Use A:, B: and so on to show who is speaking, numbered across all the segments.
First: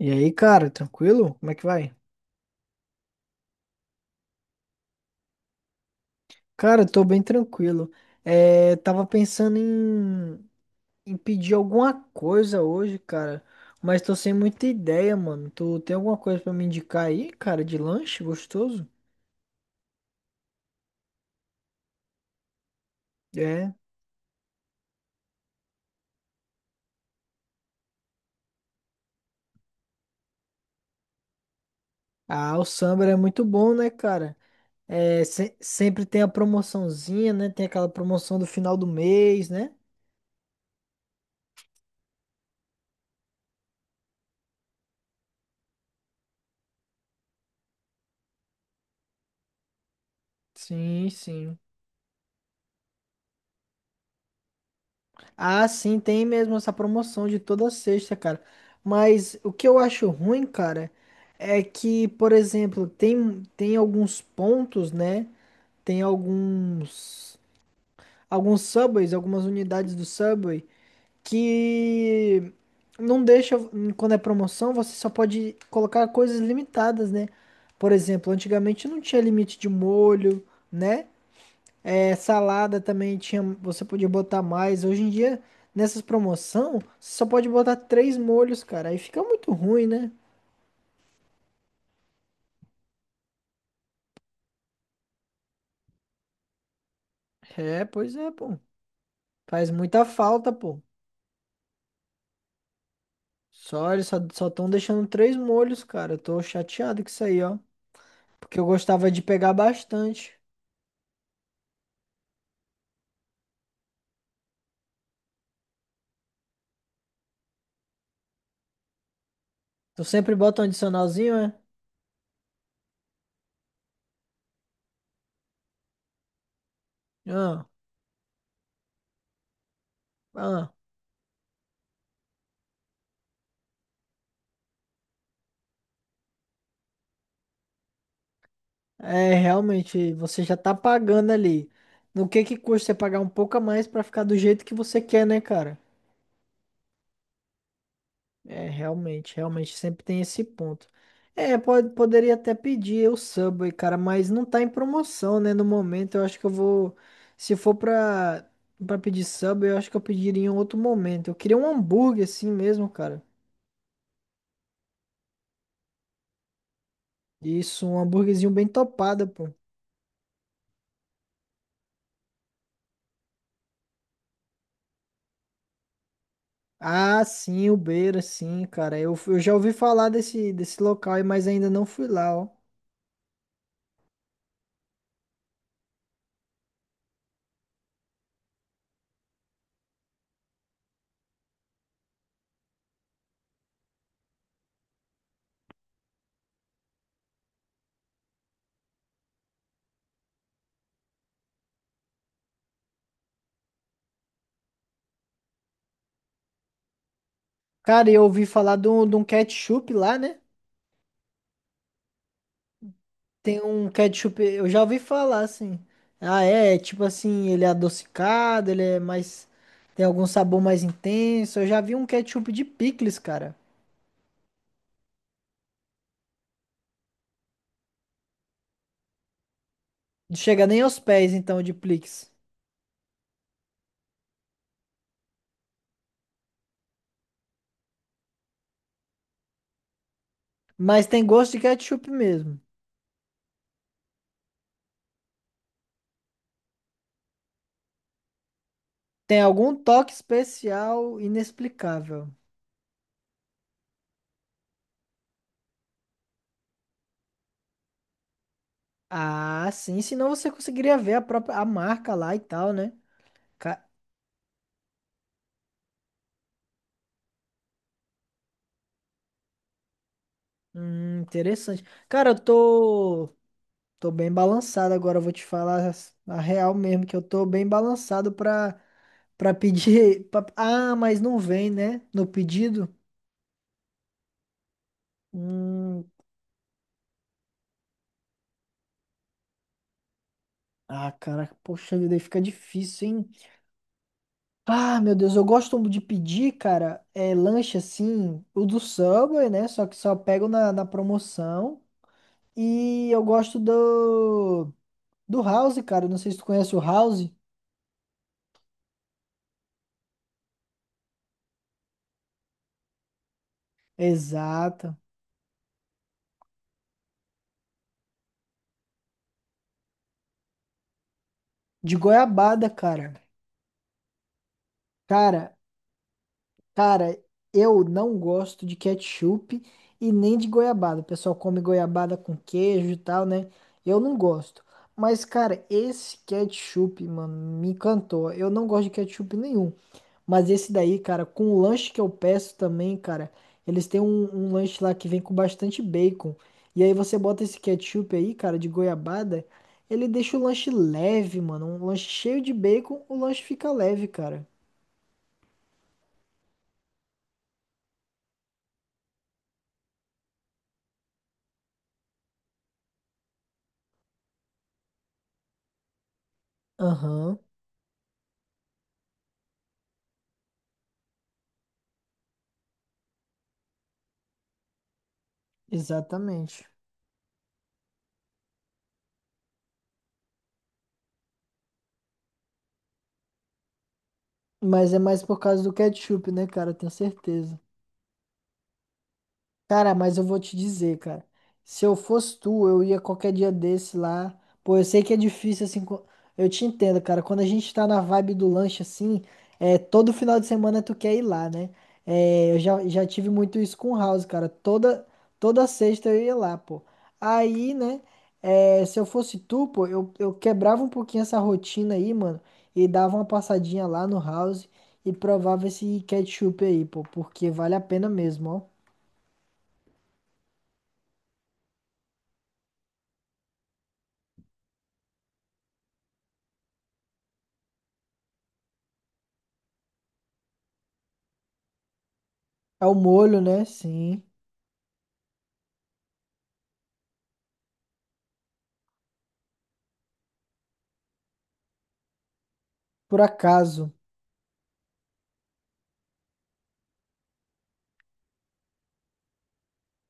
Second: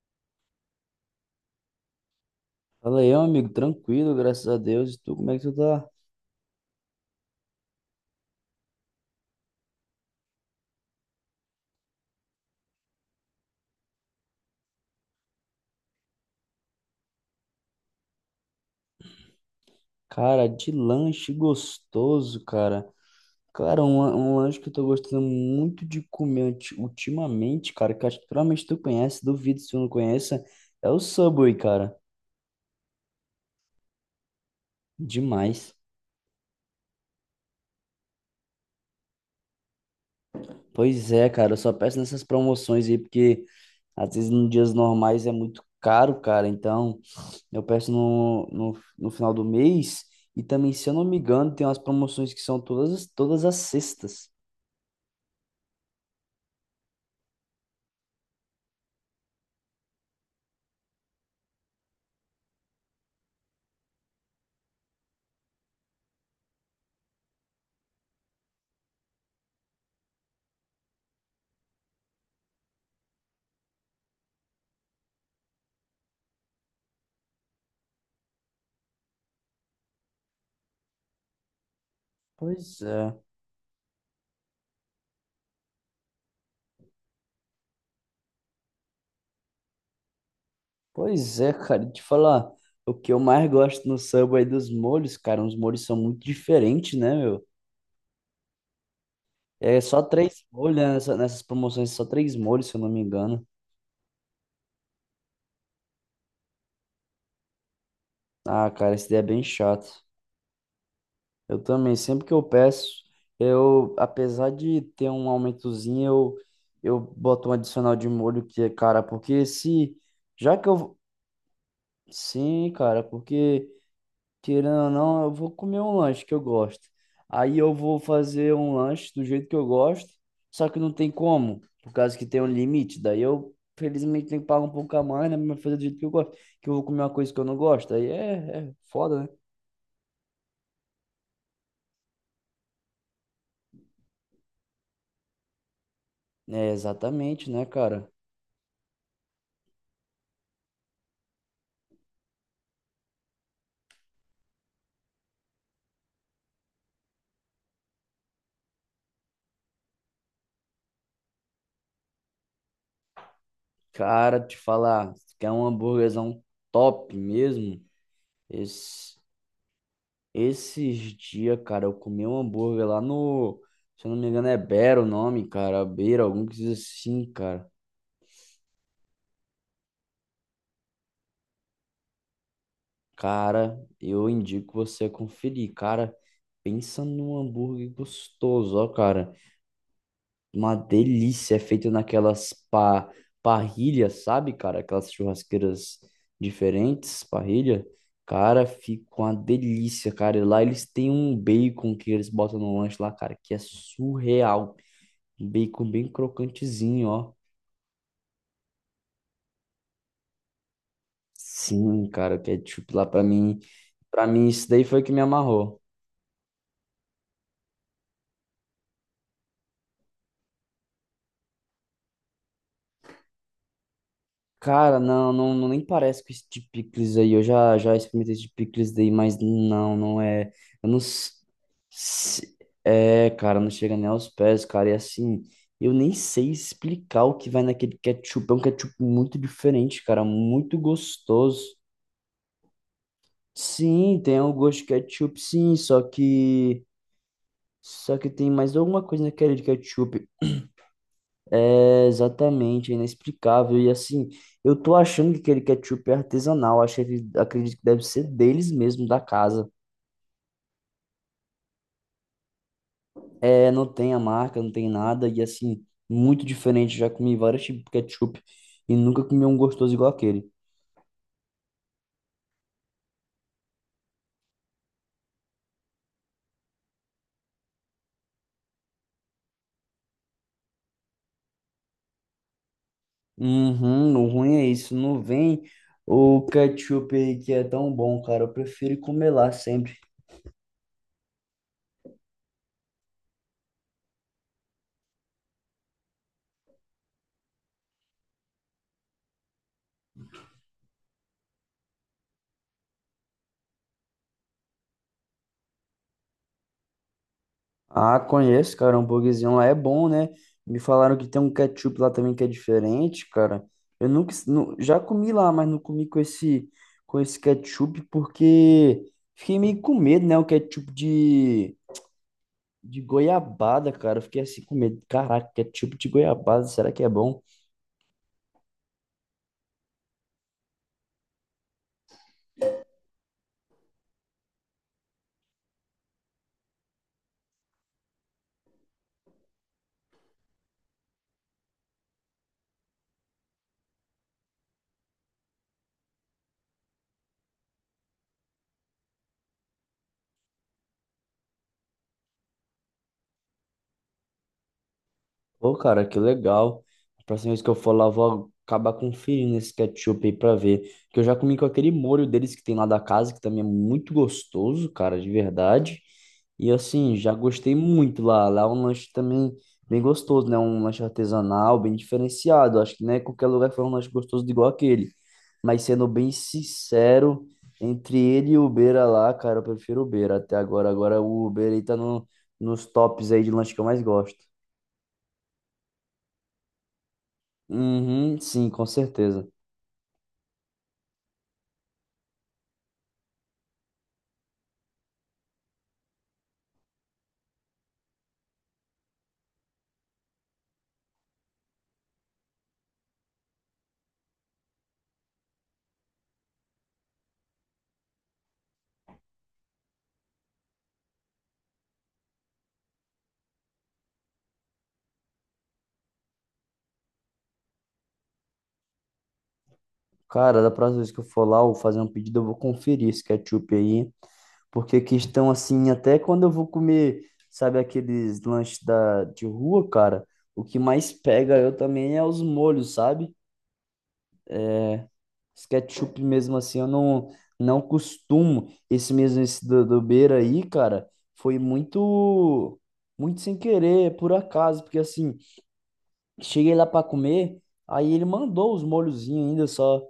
A: E aí, cara, tranquilo? Como é que vai?
B: Fala aí, meu amigo, tranquilo, graças a Deus. E tu, como é que tu tá?
A: Cara, eu tô bem tranquilo. É, tava pensando em, em pedir alguma coisa hoje, cara, mas tô sem muita ideia, mano. Tu tem alguma coisa pra me indicar aí, cara, de lanche gostoso?
B: Cara, de lanche gostoso, cara.
A: É.
B: Cara, um lanche que eu tô gostando muito de comer ultimamente, cara, que eu acho que provavelmente tu conhece, duvido se tu não conheça, é o Subway, cara.
A: Ah, o Samba é muito bom, né, cara? É,
B: Demais.
A: sempre tem a promoçãozinha, né? Tem aquela promoção do final do mês, né?
B: Pois é, cara, eu só peço nessas promoções aí, porque às vezes nos dias normais é muito caro, cara. Então, eu peço no final do mês. E também, se eu não
A: Sim,
B: me engano,
A: sim.
B: tem umas promoções que são todas as sextas.
A: Ah, sim, tem mesmo essa promoção de toda sexta, cara. Mas o que eu acho ruim, cara, é que, por exemplo, tem alguns pontos, né? Tem alguns, alguns subways, algumas unidades do subway que não deixa, quando é promoção, você só pode colocar coisas limitadas, né? Por exemplo, antigamente não tinha limite de molho, né? É, salada
B: Pois é,
A: também tinha, você podia botar mais. Hoje em dia, nessas promoção, você só pode botar três molhos, cara. Aí fica muito ruim, né?
B: pois é, cara, e te falar, o que eu mais gosto no Subway é dos molhos, cara, os molhos são muito diferentes, né, meu?
A: É, pois é, pô. Faz
B: É só
A: muita
B: três
A: falta,
B: molhos,
A: pô.
B: né, nessas promoções, só três molhos, se eu não me engano.
A: Só, eles só estão deixando três molhos, cara. Eu tô chateado com isso aí, ó. Porque eu
B: Ah, cara, esse
A: gostava
B: daí
A: de
B: é bem
A: pegar
B: chato.
A: bastante.
B: Eu também, sempre que eu peço, eu, apesar de ter um aumentozinho, eu boto um adicional de molho que é, cara, porque se,
A: Tu sempre
B: já
A: bota um
B: que eu,
A: adicionalzinho, é?
B: sim, cara, porque... Querendo ou não, eu vou comer um lanche que eu gosto. Aí
A: Ah,
B: eu vou fazer um lanche do jeito que eu gosto, só
A: ah.
B: que não tem como, por causa que tem um limite. Daí eu, felizmente, tenho que pagar um pouco a mais, né? Mas fazer do jeito que eu gosto, que eu vou comer uma coisa que eu não gosto. Aí é foda,
A: É, realmente, você já tá pagando ali. No que custa você pagar um pouco a mais pra ficar do jeito que você quer, né, cara?
B: né? É, exatamente, né, cara?
A: É, realmente, realmente sempre tem esse ponto. É, pode, poderia até pedir o Subway, cara, mas não tá em promoção, né? No momento, eu acho que eu vou. Se for pra, pra pedir Subway, eu acho que eu pediria em outro momento. Eu queria um hambúrguer assim mesmo, cara.
B: Cara, te falar, se quer um hambúrguerzão top mesmo?
A: Isso, um hambúrguerzinho bem
B: Esse,
A: topado, pô.
B: esses dias, cara, eu comi um hambúrguer lá no. Se eu não me engano, é Beira o nome, cara. Beira, algum que diz
A: Ah,
B: assim,
A: sim,
B: cara.
A: o Beira, sim, cara. Eu já ouvi falar desse, desse local, aí, mas ainda não fui lá, ó.
B: Cara, eu indico você conferir, cara. Pensa num hambúrguer gostoso, ó, cara. Uma delícia, é feito naquelas pa parrilhas, sabe, cara? Aquelas churrasqueiras diferentes, parrilha. Cara, fica uma delícia, cara. E lá eles têm um bacon que eles botam no lanche lá, cara, que é surreal. Um bacon bem crocantezinho, ó.
A: Cara, eu ouvi falar de um ketchup lá, né?
B: Sim, cara, o ketchup lá
A: Tem um
B: pra
A: ketchup,
B: mim
A: eu
B: isso
A: já
B: daí
A: ouvi
B: foi o que me
A: falar assim.
B: amarrou.
A: Ah, é, é tipo assim, ele é adocicado, ele é mais. Tem algum sabor mais intenso. Eu já vi um ketchup de picles, cara.
B: Cara, não nem parece com esse de picles aí. Já experimentei esse de picles daí, mas não
A: Não
B: é.
A: chega nem
B: Eu
A: aos
B: não.
A: pés, então, de picles.
B: Se- É, cara, não chega nem aos pés, cara. E assim, eu nem sei explicar o que vai naquele ketchup. É um ketchup muito diferente, cara, muito
A: Mas tem gosto de
B: gostoso.
A: ketchup mesmo.
B: Sim, tem um gosto de ketchup, sim, só que. Só que tem mais alguma coisa
A: Tem
B: naquele de
A: algum toque
B: ketchup.
A: especial
B: É
A: inexplicável.
B: exatamente, é inexplicável. E assim, eu tô achando que aquele ketchup é artesanal, acho que, acredito que deve ser deles mesmo, da
A: Ah,
B: casa.
A: sim, senão você conseguiria ver a própria a marca lá e tal, né?
B: É,
A: Ca-
B: não tem a marca, não tem nada, e assim, muito diferente. Já comi vários tipos de ketchup e nunca comi um gostoso igual aquele.
A: Interessante. Cara, eu tô tô bem balançado agora, eu vou te falar a real mesmo, que eu tô bem balançado pra, pra pedir. Ah, mas não vem, né? No pedido.
B: Uhum, o ruim é isso, não vem
A: Hum,
B: o ketchup aí que é tão bom, cara. Eu prefiro comer lá sempre.
A: ah, cara, poxa vida, aí fica difícil, hein? Ah, meu Deus, eu gosto de pedir, cara, é, lanche assim, o do Subway, né? Só que só pego na, na promoção. E eu gosto do, do House, cara. Não sei se tu conhece o House.
B: Ah, conheço, cara. O hambúrguerzinho lá é bom, né? Me falaram que tem um ketchup lá também que é diferente, cara. Eu nunca, nu-
A: Exato.
B: já comi lá, mas não comi com esse ketchup porque fiquei meio com medo, né? O ketchup
A: De goiabada,
B: de
A: cara.
B: goiabada, cara. Eu fiquei assim com medo. Caraca,
A: Cara,
B: ketchup de goiabada, será que é
A: Cara,
B: bom?
A: eu não gosto de ketchup e nem de goiabada. O pessoal come goiabada com queijo e tal, né? Eu não gosto. Mas, cara, esse ketchup, mano, me encantou. Eu não gosto de ketchup nenhum. Mas esse daí, cara, com o lanche que eu peço também, cara, eles têm um, um lanche lá que vem com bastante bacon. E aí você bota esse ketchup aí, cara, de goiabada, ele deixa o lanche leve, mano. Um lanche cheio de bacon, o lanche fica leve, cara.
B: Pô, cara, que legal. A próxima vez que eu for lá, eu vou acabar conferindo esse ketchup aí pra ver. Que eu já comi com aquele molho deles que tem lá da casa, que também é muito gostoso, cara, de verdade. E assim, já
A: Aham,
B: gostei muito lá. Lá é um lanche também bem gostoso, né? Um lanche artesanal, bem diferenciado. Acho que não é qualquer lugar que faz um lanche gostoso igual aquele. Mas sendo bem
A: exatamente.
B: sincero, entre ele e o Beira lá, cara, eu prefiro o Beira até agora. Agora o Beira aí tá no, nos tops aí de lanche que eu mais gosto.
A: Mas é mais por causa do ketchup, né, cara? Tenho certeza.
B: Uhum, sim, com certeza.
A: Cara, mas eu vou te dizer, cara. Se eu fosse tu, eu ia qualquer dia desse lá. Pô, eu sei que é difícil, assim. Eu te entendo, cara. Quando a gente tá na vibe do lanche, assim, é, todo final de semana tu quer ir lá, né? É, eu já, já tive muito isso com o House, cara. Toda, toda sexta eu ia lá, pô. Aí, né? É, se eu fosse tu, pô, eu quebrava um pouquinho essa rotina aí, mano. E dava uma passadinha lá no House e provava esse ketchup aí, pô. Porque vale a pena mesmo, ó.
B: Cara, da próxima vez que eu for lá, eu vou fazer um pedido, eu vou conferir esse ketchup aí, porque questão assim, até quando eu vou comer, sabe, aqueles lanches de rua, cara, o que mais pega eu também é os
A: É o
B: molhos, sabe?
A: molho, né? Sim.
B: Esse ketchup mesmo assim, eu não, não costumo. Esse mesmo, esse do Beira aí, cara, foi
A: Por
B: muito sem
A: acaso.
B: querer, por acaso, porque assim, cheguei lá pra comer, aí ele mandou os molhozinhos ainda só.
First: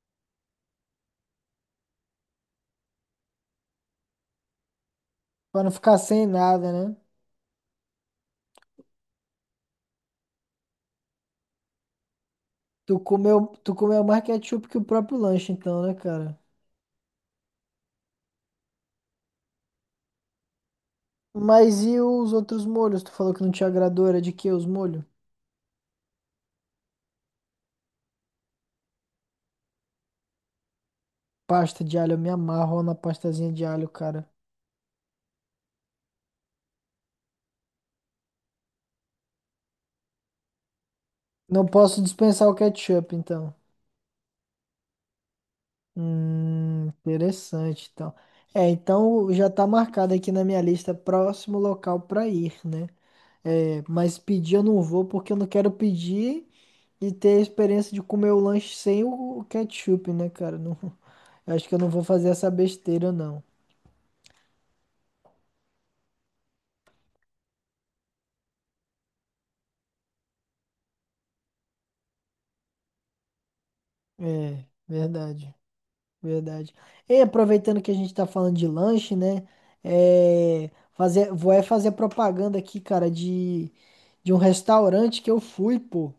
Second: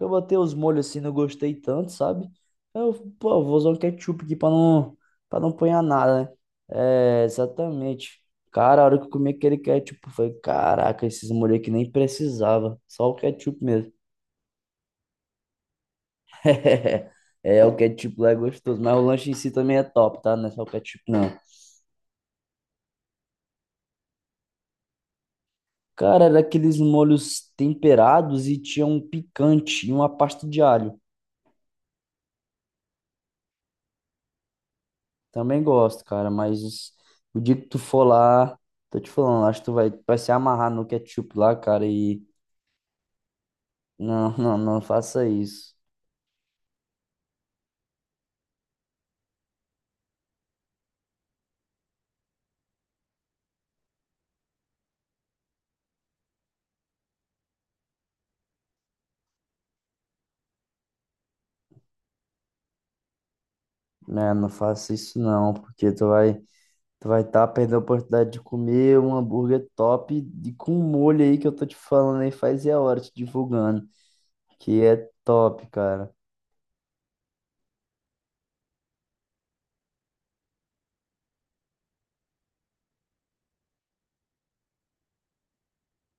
B: Eu botei os molhos assim, não gostei tanto, sabe? Eu, pô, vou usar um ketchup aqui pra pra não
A: Pra não
B: apanhar
A: ficar sem
B: nada, né?
A: nada, né?
B: É, exatamente. Cara, a hora que eu comi aquele ketchup, foi caraca, esses molhos aqui nem precisava,
A: Tu
B: só o
A: comeu,
B: ketchup
A: tu
B: mesmo.
A: comeu mais ketchup que o próprio lanche, então, né, cara?
B: É, o ketchup lá é gostoso, mas o lanche em si também é top, tá? Não é só o ketchup, não.
A: Mas e os outros molhos? Tu falou que não te agradou, era de que os molhos?
B: Cara, era aqueles molhos temperados e tinha um picante e uma pasta de alho.
A: Pasta de alho, eu me amarro na pastazinha de alho, cara.
B: Também gosto, cara, mas o dia que tu for lá, tô te falando, acho que vai se amarrar no ketchup lá,
A: Não
B: cara,
A: posso
B: e
A: dispensar o ketchup, então.
B: não, não faça isso,
A: Interessante, então. É, então já tá marcado aqui na minha lista, próximo local pra ir, né? É, mas pedir eu não vou porque eu não quero pedir e ter a experiência de comer o lanche sem o ketchup, né, cara? Não, eu acho que eu não vou fazer essa besteira, não.
B: né? Não faça isso não, porque tu vai tá perdendo a oportunidade de comer um hambúrguer top e com um molho aí que eu tô te falando aí faz e a hora te divulgando,
A: É,
B: que é
A: verdade,
B: top, cara.
A: verdade. E aproveitando que a gente tá falando de lanche, né? É, fazer, vou é fazer propaganda aqui, cara, de um restaurante que eu fui, pô,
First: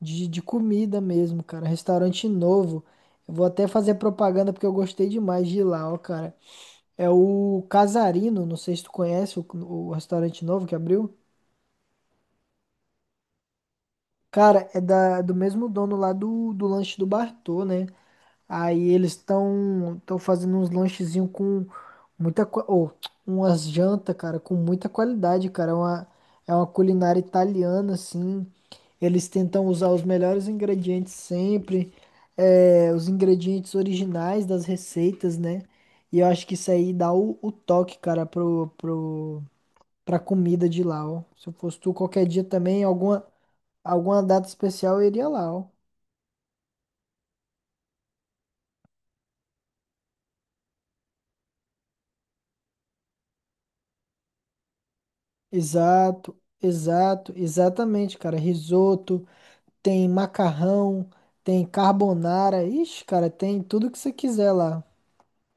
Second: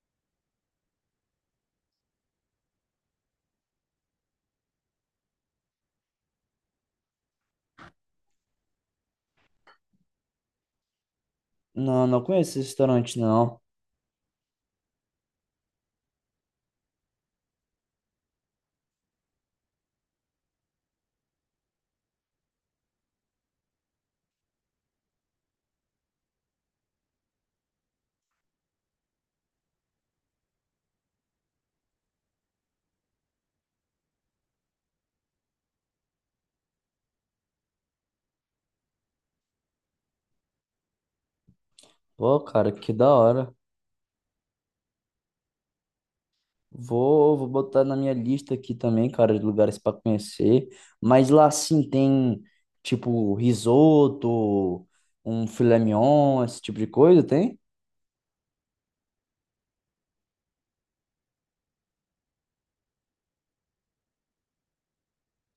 A: de comida mesmo, cara. Restaurante novo. Eu vou até fazer propaganda porque eu gostei demais de ir lá, ó, cara. É o Casarino, não sei se tu conhece o restaurante novo que abriu.
B: Não, não conheço esse restaurante não.
A: Cara, é da, do mesmo dono lá do, do lanche do Bartô, né? Aí eles estão fazendo uns lanchezinhos com muita ou umas jantas, cara, com muita qualidade, cara. É uma culinária italiana, assim. Eles tentam usar os melhores ingredientes sempre, é, os ingredientes originais das receitas, né? E eu acho que isso aí dá o toque, cara, pro, pro, pra comida de lá, ó. Se eu fosse tu qualquer
B: Pô,
A: dia
B: cara,
A: também,
B: que da
A: alguma,
B: hora.
A: alguma data especial eu iria lá, ó.
B: Vou botar na minha lista aqui também, cara, de lugares para conhecer. Mas lá sim tem, tipo, risoto, um filé
A: Exato,
B: mignon, esse tipo de coisa,
A: exato,
B: tem?
A: exatamente, cara. Risoto, tem macarrão, tem carbonara. Ixi, cara, tem tudo que você quiser lá.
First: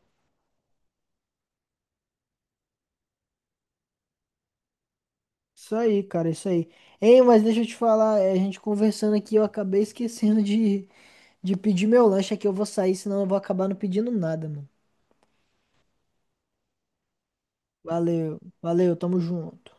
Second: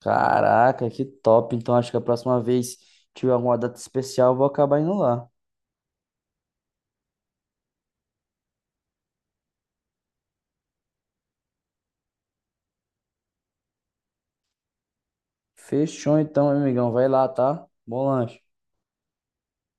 B: Caraca, que top. Então acho que a próxima vez tiver alguma data especial, eu vou acabar indo lá.
A: Isso aí, cara, isso aí. Ei, mas deixa eu te falar, é, a gente conversando aqui, eu acabei esquecendo de pedir meu lanche aqui. Eu vou sair, senão eu vou acabar não pedindo nada, mano.
B: Fechou então, meu amigão. Vai lá, tá? Bom
A: Valeu,
B: lanche.
A: valeu, tamo junto.